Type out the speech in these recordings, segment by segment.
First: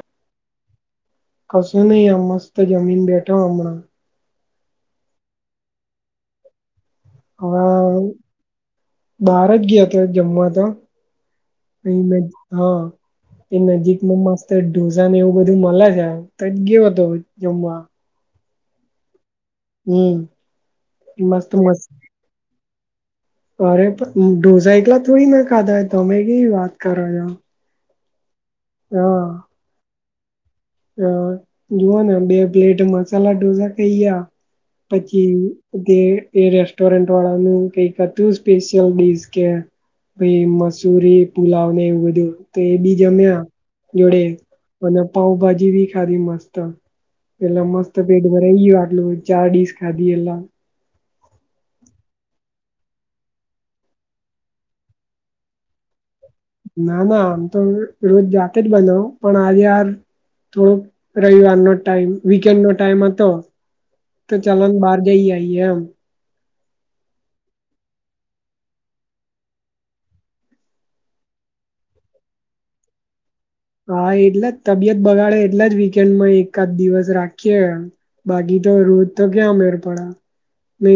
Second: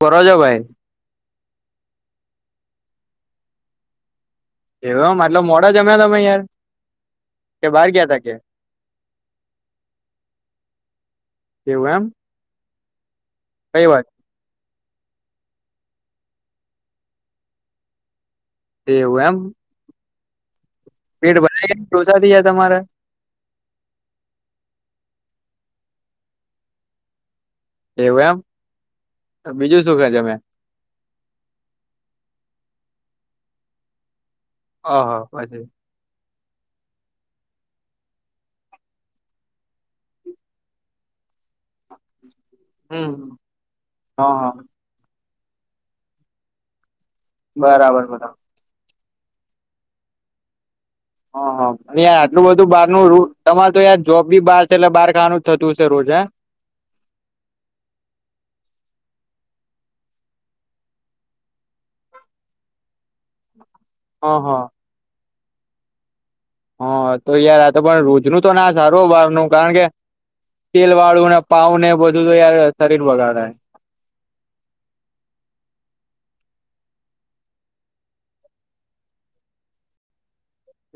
[unintelligible] ભાઈ. કસુ નહી આ મસ્ત જમીન બેઠા હમણા. એવ મતલબ મોડા જમ્યા તમે યાર કે બહાર હા ગયા તા કે બાર જ ગ્યા તા જમવા તો. એવું એમ અહી હા એ કઈ વાત નજીકમાં મસ્ત ઢોસા ને એવું બધું મલે છે, તો જ ગ્યો હતો જમવા. એવું એમ. હમ્મ. પેટ ભરા એક ઢોસાથી યાર તમારે. અરે પણ ઢોસા એકલા થોડી ને ખાધા તમે કેવી વાત કરો છો. એવું એમ, બીજું શું ક જમ્યા. હ જુવોને બે પ્લેટ મસાલા ઢોસા ખઈ ગ્યા પછી તે એ રેસ્ટોરન્ન્ટ વાળાનું કઈ હતું સ્પેશિયલ ડિશ કે એ મસૂરી પુલાવ ને એવું બધું તો એ બી હમ જમ્યા હ જોડે હ અને પાઉભા જી બી ખાધી મસ્ત પેલા મસ્ત બરાબર પેટ બરાબર ભરાઈ ગયુ આટલે હું ચારડીઝ ખાધી એલા. હ હ આટલું બધું બારનું ર તમારે તો જોબ બી બહાર છે એટલે બહાર ખાવાનું જ થતું છે રોજ હે. ના ના આમ તો રોજ જાતે જ બનાઉ પણ આજે યાર થોડુંક રવિવારનો ટાઈમ વીકેન્ડ નો ટાઈમ હતો હ તો હ ચલોન બહાર જઈ આઈ એ એમ. હા તો યાર આ તો પણ રોજનું તો ના સારું બારનું કારણ કે તેલ વાળું ને પાઉ ને એ બધું તો યાર શરીર બગાડે. હા એટલા જ તબિયત બગાડે એટલા જ વીકેન્ડમાં એકાદ દિવસ રાખીએ બાકી તો રોજ તો ક્યાં મેળ પડે.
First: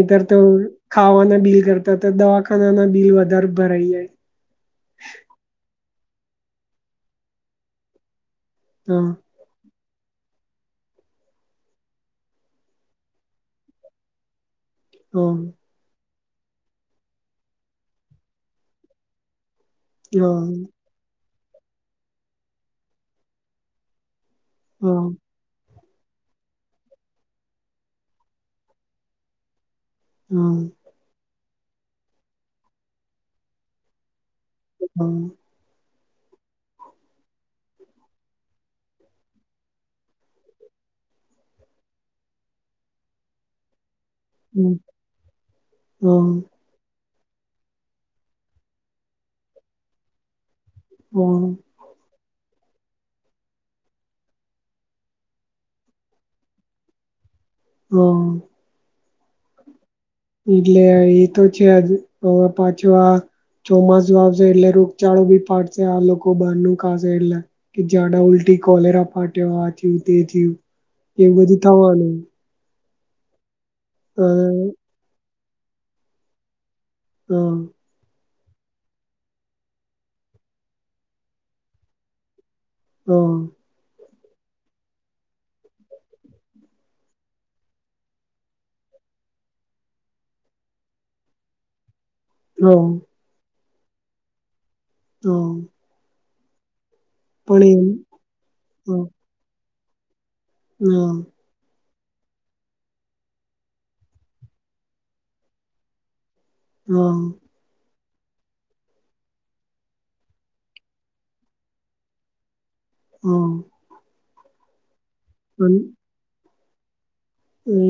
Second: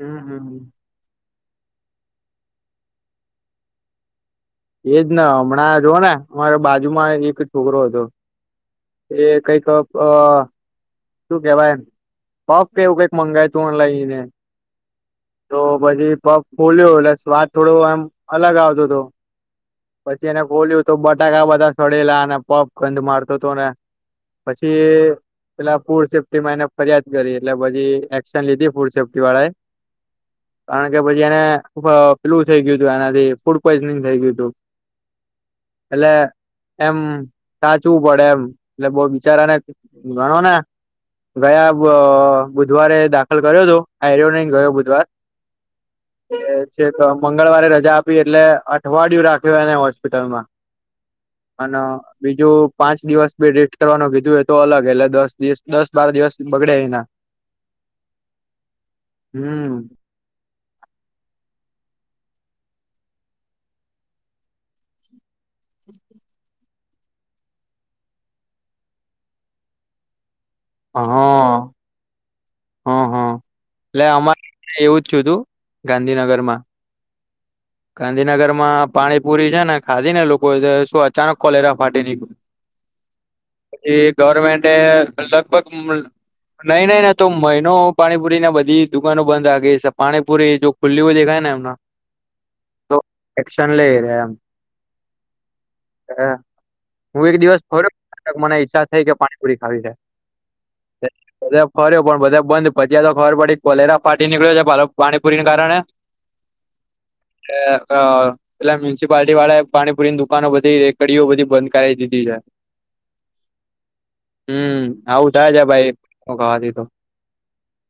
હમ તો હમ ખાવાના બિલ કરતા તો દવાખાના ના બિલ વધારે ભરાઈ જાય. એજ ને હમણાં જોઓ ને અમારે બાજુમાં એક છોકરો હતો. હા એ કઈક. અ શું કેવાય પફ કેવું કઈક મંગાય તું લઈને. હા તો પછી પપ ખોલ્યો એટલે સ્વાદ થોડો એમ અલગ આવતો હતો. પછી હા એને ખોલ્યું તો બટાકા બધા સડેલા અને પપ ગંધ મારતો હતો ને. પછી હા પેલા. ફૂડ સેફ્ટી માં એને ફરિયાદ કરી એટલે પછી એક્શન લીધી ફૂડ સેફ્ટી વાળા એ. કારણ કે પછી એને પ્લુ થઇ ગયું હતું એનાથી ફૂડ પોઈઝનિંગ થઇ ગયુંું. હમ. એલા. એમ સાચવું પડે એમ એટલે બહ બિચારાને ગણો ને. ગયા બુધવારે દાખલ કર્યો હતો. આર્યો ન ગયો હમ બુધવાર. હા મંગળવારે રજા આપી એટલે અઠવાડિયું રાખ્યું એને હોસ્પિટલમાં. હા અને બીજું. પાંચ દિવસ બી રેસ્ટ્ટ કરવાનું કીધું એય તો અલગ એટલે દસ દિવસ દસ બાર દિવસ બગડે એના. હમ. હમ. એટલે એ તો છેજ હવે પાછો આ. ચોમાસું વાશે એટલે રોગચાળો બી પાડશે આ લોકો બહાર ન. એલા કે જાડા ઉલ્ટટી કોલેરા ફાટ આ થયું તે થયું. હા એ બધું થવાનું. હા હા એટલે અ અમારે અ એવું જ થું તું ગાંધીનગરમાં. હા. ગાંધીનગર માં પાણીપુરી છે ને ખાધી ને લોકો શું અચાનક કોલેરા ફાટી ની. હમ. ગવર્મેન્ટે લગભગ નહી નહી ના તો મહિનો પાણીપુરીને બધી દુકાનો બંધ રાે છે પાણીપુરી જો ખુલ્લી હોય દેખાય ને એમના હું શન લઈ રહ્યા એમ. તો. હ હું એક દિવસ ખોર મને ઈચ્છા થઈ કે પાણીપુરી ખાવી છેાય. હમ. ફર્યો પણ બધા બંધ પચયા તો ખબર પડી કોલેરા ફાટી નીકળ્યો છે પાણીપુરીને કારણે. હા. અ એટલે મ્યુનિસિપાલટી વાળા પાણીપુરીની દુકાનો બધી એક કડીઓ બધી બંધ કરીાવી દીધી છે. હા. હમ આવું થાય છે ભાઈ ખાવાથી તો.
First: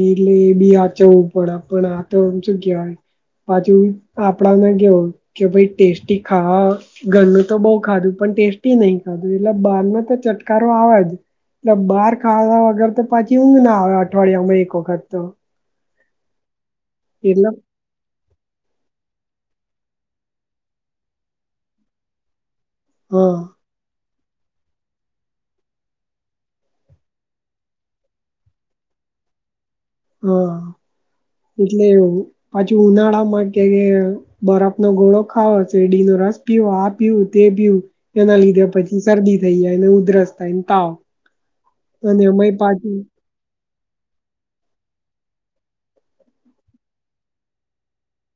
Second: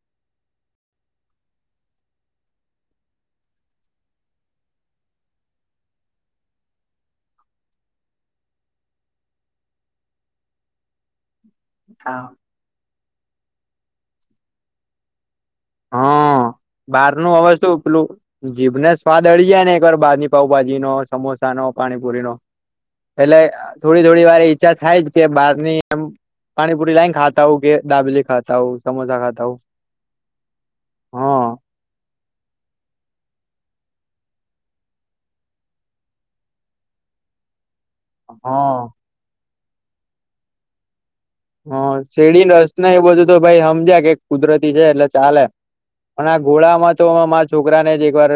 એટલે એ બી આચરવું પડે પણ આ તો એમ શું કવાય. પાછુ આપડાને કેવ કે ભાઈ ટેસ્ટી ખાવા ઘરનું તો બઉ ખાધું પ. ટેસ્ટી નહી ખાધું એટલે બારમાં તો ચટકારો આવા જ. એ બહાર ખાવા વગર તો પાછી ઊઘ ના આવે અઠવાડિયામાં એક વખત તો. હા બાર નું એટલે અવાજું ઉપેલું. જીભને સ્વાદ અળી જાય ને એક વાર બાારની પાઉભાજી નો સમોસા નો પાણીપુરી નો હા એટલે થોડી થોડી વાર ઈચ્છા થાય જ કે બારની એમ. પાણીપુરી લાઈને ખાતા હો કે દાબલી ખાતા હોઉ સમોસા ખાતા હોઉ. [unintelligible] હા હા એટલે. પછી ઉનાળામાં કે બરફનો ઘોળો ખાવો શેડી નો રસ પીવો આ પીવું તે પી એના લીધે હા પછી શરદી થઈ જાયને ઉધરસ થાય તાવ. હા અને શેડીને એમાંય રસના પાછું એ બધું તો ભાઈ સમજ્યા કે કુદરતી છે એટલે ચાલે. પણ આ ઘોળા માં તો મારા છોકરાને જ એકવાર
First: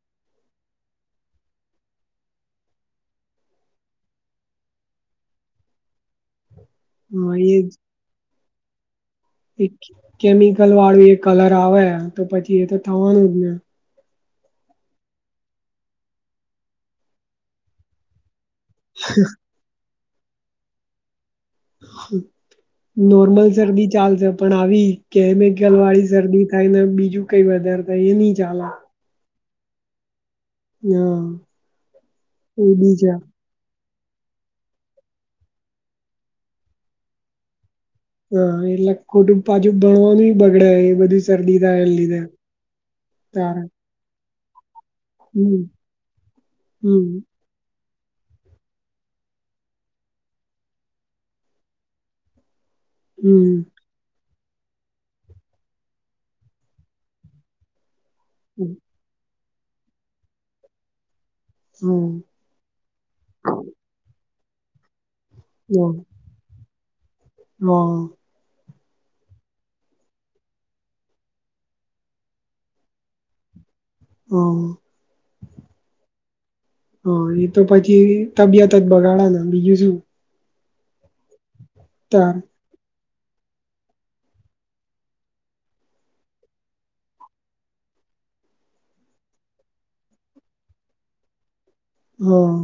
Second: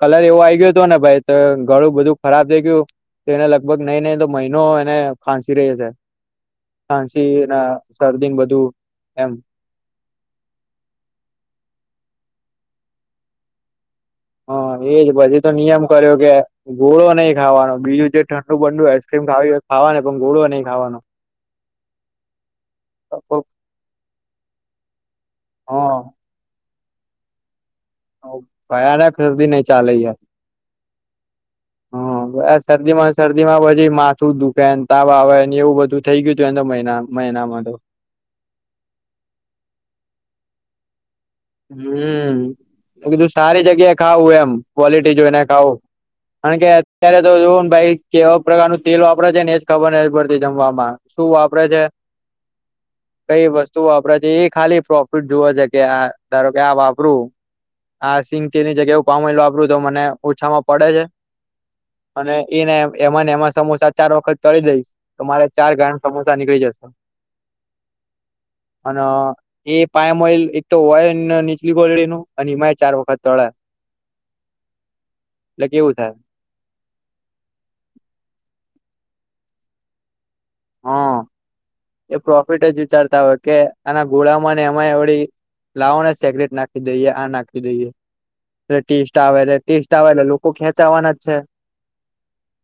કલર એવો આઈ ગયો હતો ને ભાઈ ગળું બધું ખરાબ થઇ ગયું. તો એને લગભગ નહી નહી તો મહિનો એને ખાસી રહ્ છે. ખાંસી હા ના શરદી બધું એમ કેમિકલ વાળું એ કલર આવે તો પછી એ તો થવાનું જ ને. [unintelligible] ઠંડુ બંડું આઈસક્રીમ ખાવી હોય ખાવાનો પણ ગોળો નઈ ખાવાનો. હા. નોર્મલ શરદી ચાલશે પણ આવી કેમિકલ વાળી હા શરદી થાય ને [unintelligible] હલ્દી નહીં ચાલે હા એ બી શરદીમાં છે ને શરદીમાં પછી ને માથું દુખે ને તાવ આવે ને એવું બધું થઇ ગયું હતું એ મહિના મહિનામાં તો હા એટલે ખોટું પાછું ભણવાનું બગડે એ બધું શરદી થાય એ લીધે હમમ. તારે [unintelligible] ક્વોલિટી જોઈને હમ ખાવું [unintelligible] કે એવા પ્રકારનું તેલ વાપરે છે ને એજ ખબર નથી પડતી જમવામાં શું વાપરે છે. કઈ વસ્તુ વાપરા છે એ ખાલી પ્રોફિટ જોવે છે કે આ ધા હ, [unintelligible] અને એને એમાં ને એમાં સમોસા ચાર વખત તળી દઈશ. તો મારે ચાર ગરમ સમોસા નીકળી જશે. હા અને એ પાયામ ઓઈલ એક તો ના નીચલી ગોળડી ન એનેમાંય ચાર વખત તોડા હા કેવું થાય હા એ તો પછી તબિયત જ બગાડાના બીજું શું હા એ તાર પ્રોફિટ જ વિચારતા હોય કે આના ગોળામાંને એમાં એવડી લાાવો ને સિગરેટ નાખી દઈએ આ નાખી દઈએ એટલે ટેસ્ટ આવે ટેસ્ટ આવે એટલે લોકો ખેંચાવાના જ છે. હા.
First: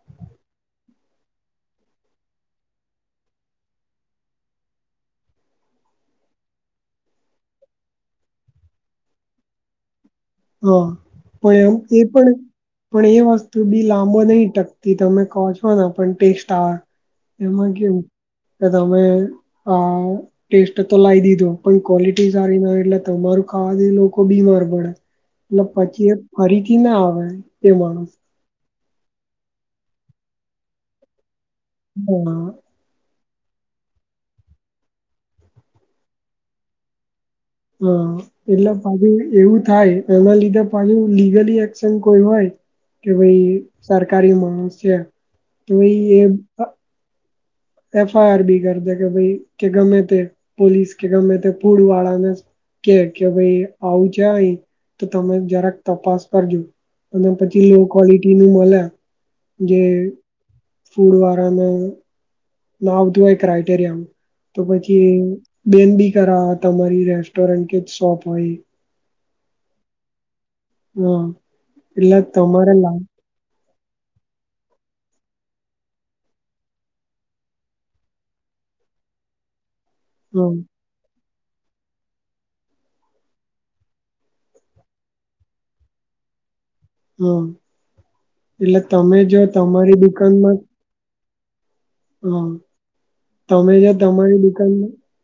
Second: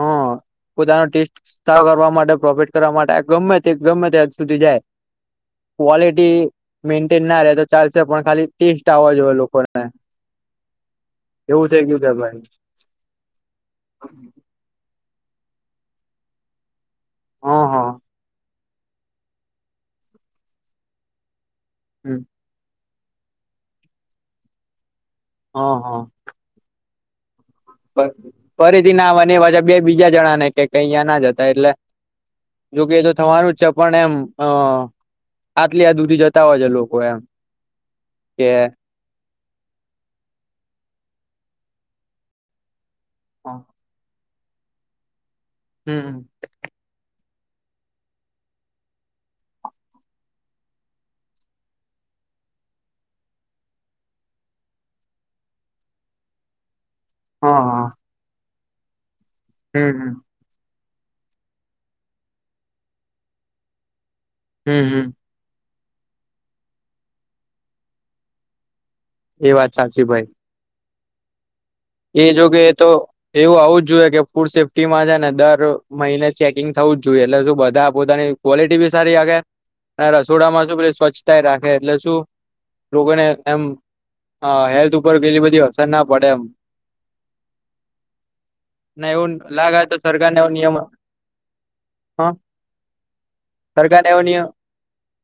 હા પોતાનો ટેસ્ટ સારો કરવા માટે પ્રોફિટ કરવા માટે ગમે તે ગમે ત્યાજ સુધી જાય. ક્વલિટી મેન્ટેન ના રહેે તો ચાલશે પણ ખાલી ટેસ્ટ આવ જો હોય લોકોને હા પણ એવું એમ થઈ ગયું એ છે પણ ભાઈ પણ એ વસ્તુ બી લાંબો નહી ટક તમે કહો છો ને પણ ટેસ્ટ આવે હા એમાં હા કેવું કે તમે આ ટેસ્ટ તો લાવ દીધું પણ હમ ક્વોલિટી સારી ન એટલે મારું ખાવાનું એ લોકો બીમાર પડે એટલે હા હા પછી એ ફરીથી ના આવે. એ માણસ ફરીથી નાવાને એ પાછા બે બીજા જણા ને કે કઈ અયા ના જતા એટલે હા જોકે અગ થવાનું જ છે પણ એમ અ આટલી હદ સુધી જતા હોય છે લોકો એમ હમમ કે એલે પદી એવું થાય ને [unintelligible] તારી મારી છે તો એ હમ [unintelligible] એફઆઈઆર બી કરી દે કે ભાઈ કે ગમે તે કે કે ભાઈ આવું છે અહી તો તમે જરાક તપાસ કરજો. અને હા પછી લો હા ક્વલિટી નું મળ્યા જે હમ હમ ફૂડ વાળાને ના આવતું હોય ક્રાઈટેરિયા તો હમ હમ પછી બેન બી કરા તમારી રેસ્ટોરન્ટ કે જ શોપ હોય એ વાત સાચી ભાઈ હમ એ જોગે તો એવું આવું જ ફૂડ સેફ્ટીમાં છે ને દર મહિને ચેકિંગ થવું જ જોઈએ એટલે શું બધા પોતાની ક્વલિટી સારી આે અને હમ રસોડામાં શ પ સ્વચ્છતા રાખે એટલે શું લોકોને એમ હેલ્થ ઉપર કેટલી બધી અસર ના પડે એમ હમ એટલે ના તમે એવું જો લાગ તો તમારી સરકારને એવ દુકાનમાં નિયમ હ હા તમે જે સરકારને એવો તમારી નિયમ દીકલ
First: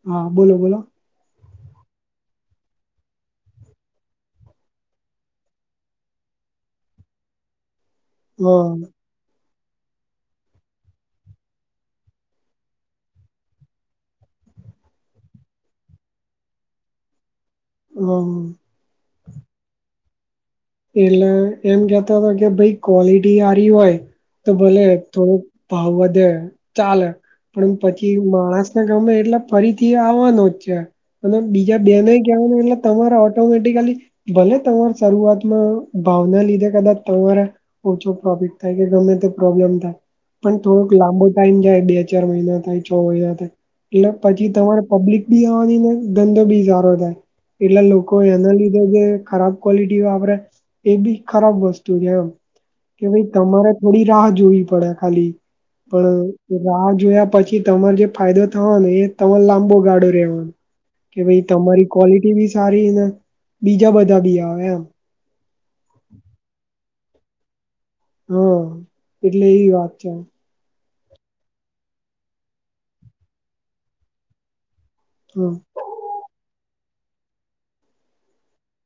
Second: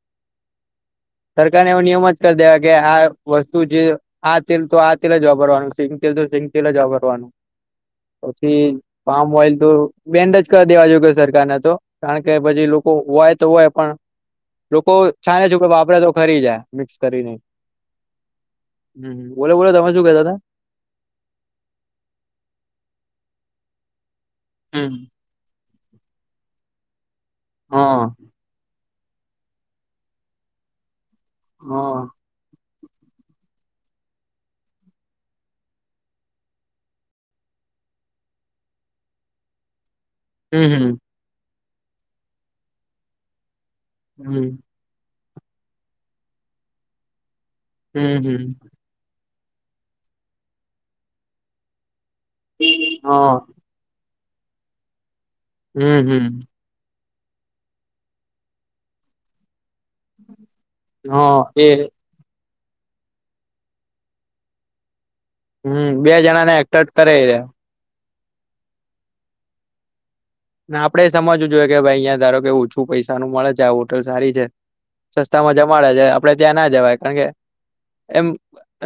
હા બોલો બોલો સરકારને એવો નિયમ જ કરી દેવા કે આ વસ્તુ જે આ તેલ તો આ તેલ જ વાપરવાનું છે સીંગ તેલ જ વાપરવાનું પછી હા પામ ઓલ બેન્ડજ કરી દેવા જો કે સરકારને તો કારણ કે પછી લોકો હોય તો હોય પણ લોકો છાને છેુ કે વાપરે તો ખરી જાય મિક્સ કરીને હા હ બોલો બોલો તમે શું કેતા તા એટલે એમ કેતા હતા કે ભાઈ ક્વોલિટી સારી હોય તો ભલે હમ થોડુંક ભાવ વધે ચાલે પણ હા પછી માણસ ગમે એટલે ફરીથી આવવાનો જ છે અને બીજા હા બેને કવાનું એટલે તમારા ઓટોમેટિકલી ભલે તમા શરૂઆત ભાવના લીધે કદાચ તમારા ઓછો પ્રોફિક થાય કે ગમે તે પ્રોબ્લેમ થાય પણ હમ થોડોક હમ લાંબો ટાઈમ જાય બે ચાર મહિના થાય છ મહિના થાય એટલે પછી હમ તમારે પબ્લિક બી આવવાની ને ધંધો બી સારો થાય એટલા લોકો હમ એના હમ લીધે જે ખરાબ ક્વોલિટી વાપરે એ બી ખરાબ વસ્તુ જેમ કે ભાઈ હા તમારે થોડી રાહ જોવી પડે ખાલી હમ હમ પણ રાહ જોયા પછી તમારે જે ફાયદો થવા ને એ તમાર લાંબો [inaudible] કે હા ભાઈ એ તમારી ક્વોલિટી બી સારી બીજા બધા બી આવે એમ હમમ બે જણા ને એક્ટ કરે હો, એટલે એવી વાત છે. ને આપડે સમજવું જોઈએ કે ભાઈ અહંયા ધારો કે ઓછું પૈસા નુ મળે છે, આ હોટલ સારી છે. હા સસ્તામાં જમાડે છે આપડે ત્યાં ના જવાય કારણ કે એમ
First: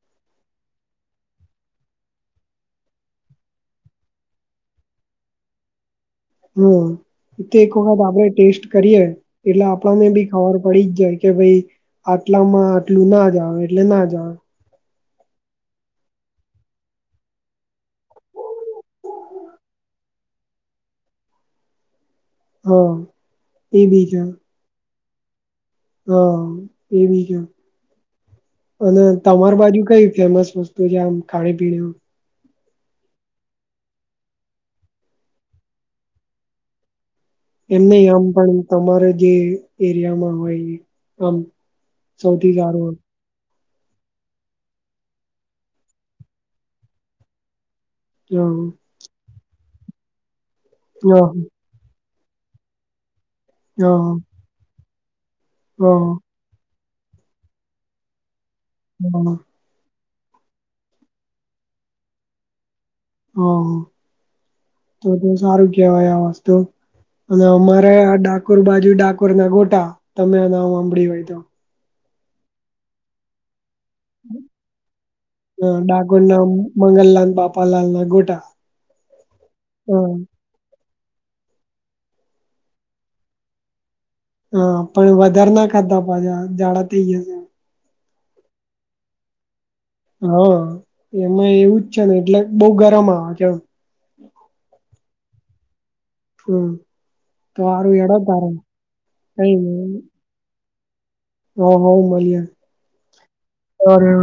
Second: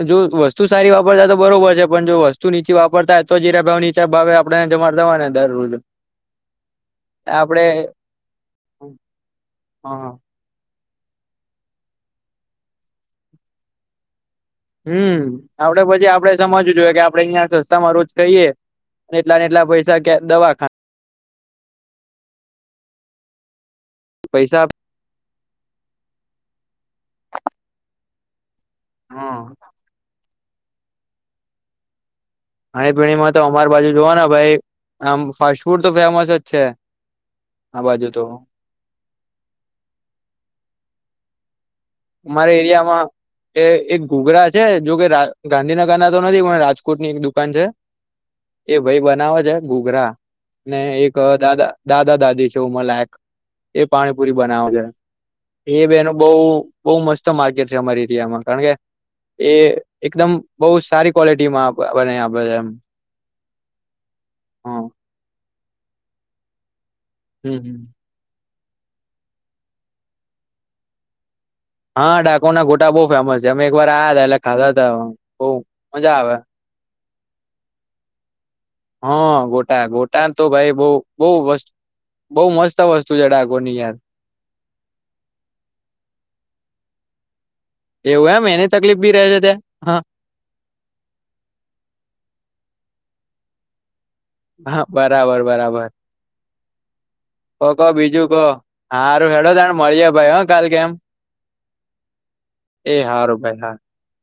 જો વસ્તુ સારી વાપરતા તો બરોબર છે, પણ જો વસ્તુ નીચી વાપરતા હો તો જીરા ભાવ ની ચા ભાવે આપડે જમા દવા ને દરરોજ હમ તો આપડે એક વખત આપડે ટેસ્ટ કરીએ એટલે આપણને હા બી [inaudible] પડી જ જાય કે ભાઈ આટલામાં આટલું ના જાાવ એટલે ના જાવ હુંઆપડે પછી આપડે સમજવું જોઈએ કે આપડે અહિયાં સસ્તામાં રોજ ખાઈએ એટલા ને એટલા પૈસા કે દવાખા હા એ બીજ પૈસા હા એ બી છે અને તમાર ખાણી બાજુ કઈ ફેમસ સસ્તો જામ ખાણે પીને ખાણીપીણીમાં તો અમારી બાજુ જોવા ને ભાઈ આમ ફાસ્ટ ફૂડ તો ફેમસ જ છે આ એમ નહી બાજુ તો આમ પણ તમારે જે એરિયામાં હોય આમ અમારે સૌથી સારું એરિયામાં એ એક [inaudible] છે જો કે ગાંધીનગર ના તો નથી કો રાજકોટની એક દુકાન છે હોય? એ ભાઈ બનાવે છે ઘુઘરા ને હ હ એક હ દાદા દાદ દાદા દાદી છે ઉમર લાયક એ પાણીપુરી બનાવ છે હ એ બેનું બહ બહ મસ્ત માર્કેટ છે અમારી એરિયામાં કારણ કે એ એકદમ બહુ સારી ક્વોલિટીમાં બને આપે છે એમ હ હા તો તો સારું કેહેવાય આ વસ્તુ અને હમ હમ અમારે આ ડાકોર બાજુ ડાકોર ના ગોટા તમે નામ હાંબડિયું હોય તો, હા ડાકો ના ઘોટા બહુ ફેમસ છે. અમે એક વાર આયાતા ખાધા તા બહુ મજા આવે બાપા લાલ ના ગોટા હા ગોટા હમ ગોટા તો ભાઈ બૌ બહુ વસ્ત બહુ મસ્ત વસ્તુ છે, ડાકોર ની યાર હા પણ વધારે ના ખાતા પાછા જાડા થઈ જયા છે. એવું એમ, એની તકલીફ બી રહે છે ત્યાં? હા હા એમાં એવુંજ છે ને એટલે બહુ ગરમ આવ ક્યાં હા બરાબર બરાબર. હમ તો કો કો હારું હેડો બીજું કો, તારે હારું હેડો તને મળીયે ભાઈ હ કાલ કેમ. હા હ મલીએ, એ હારું ભાઈ હારું અરે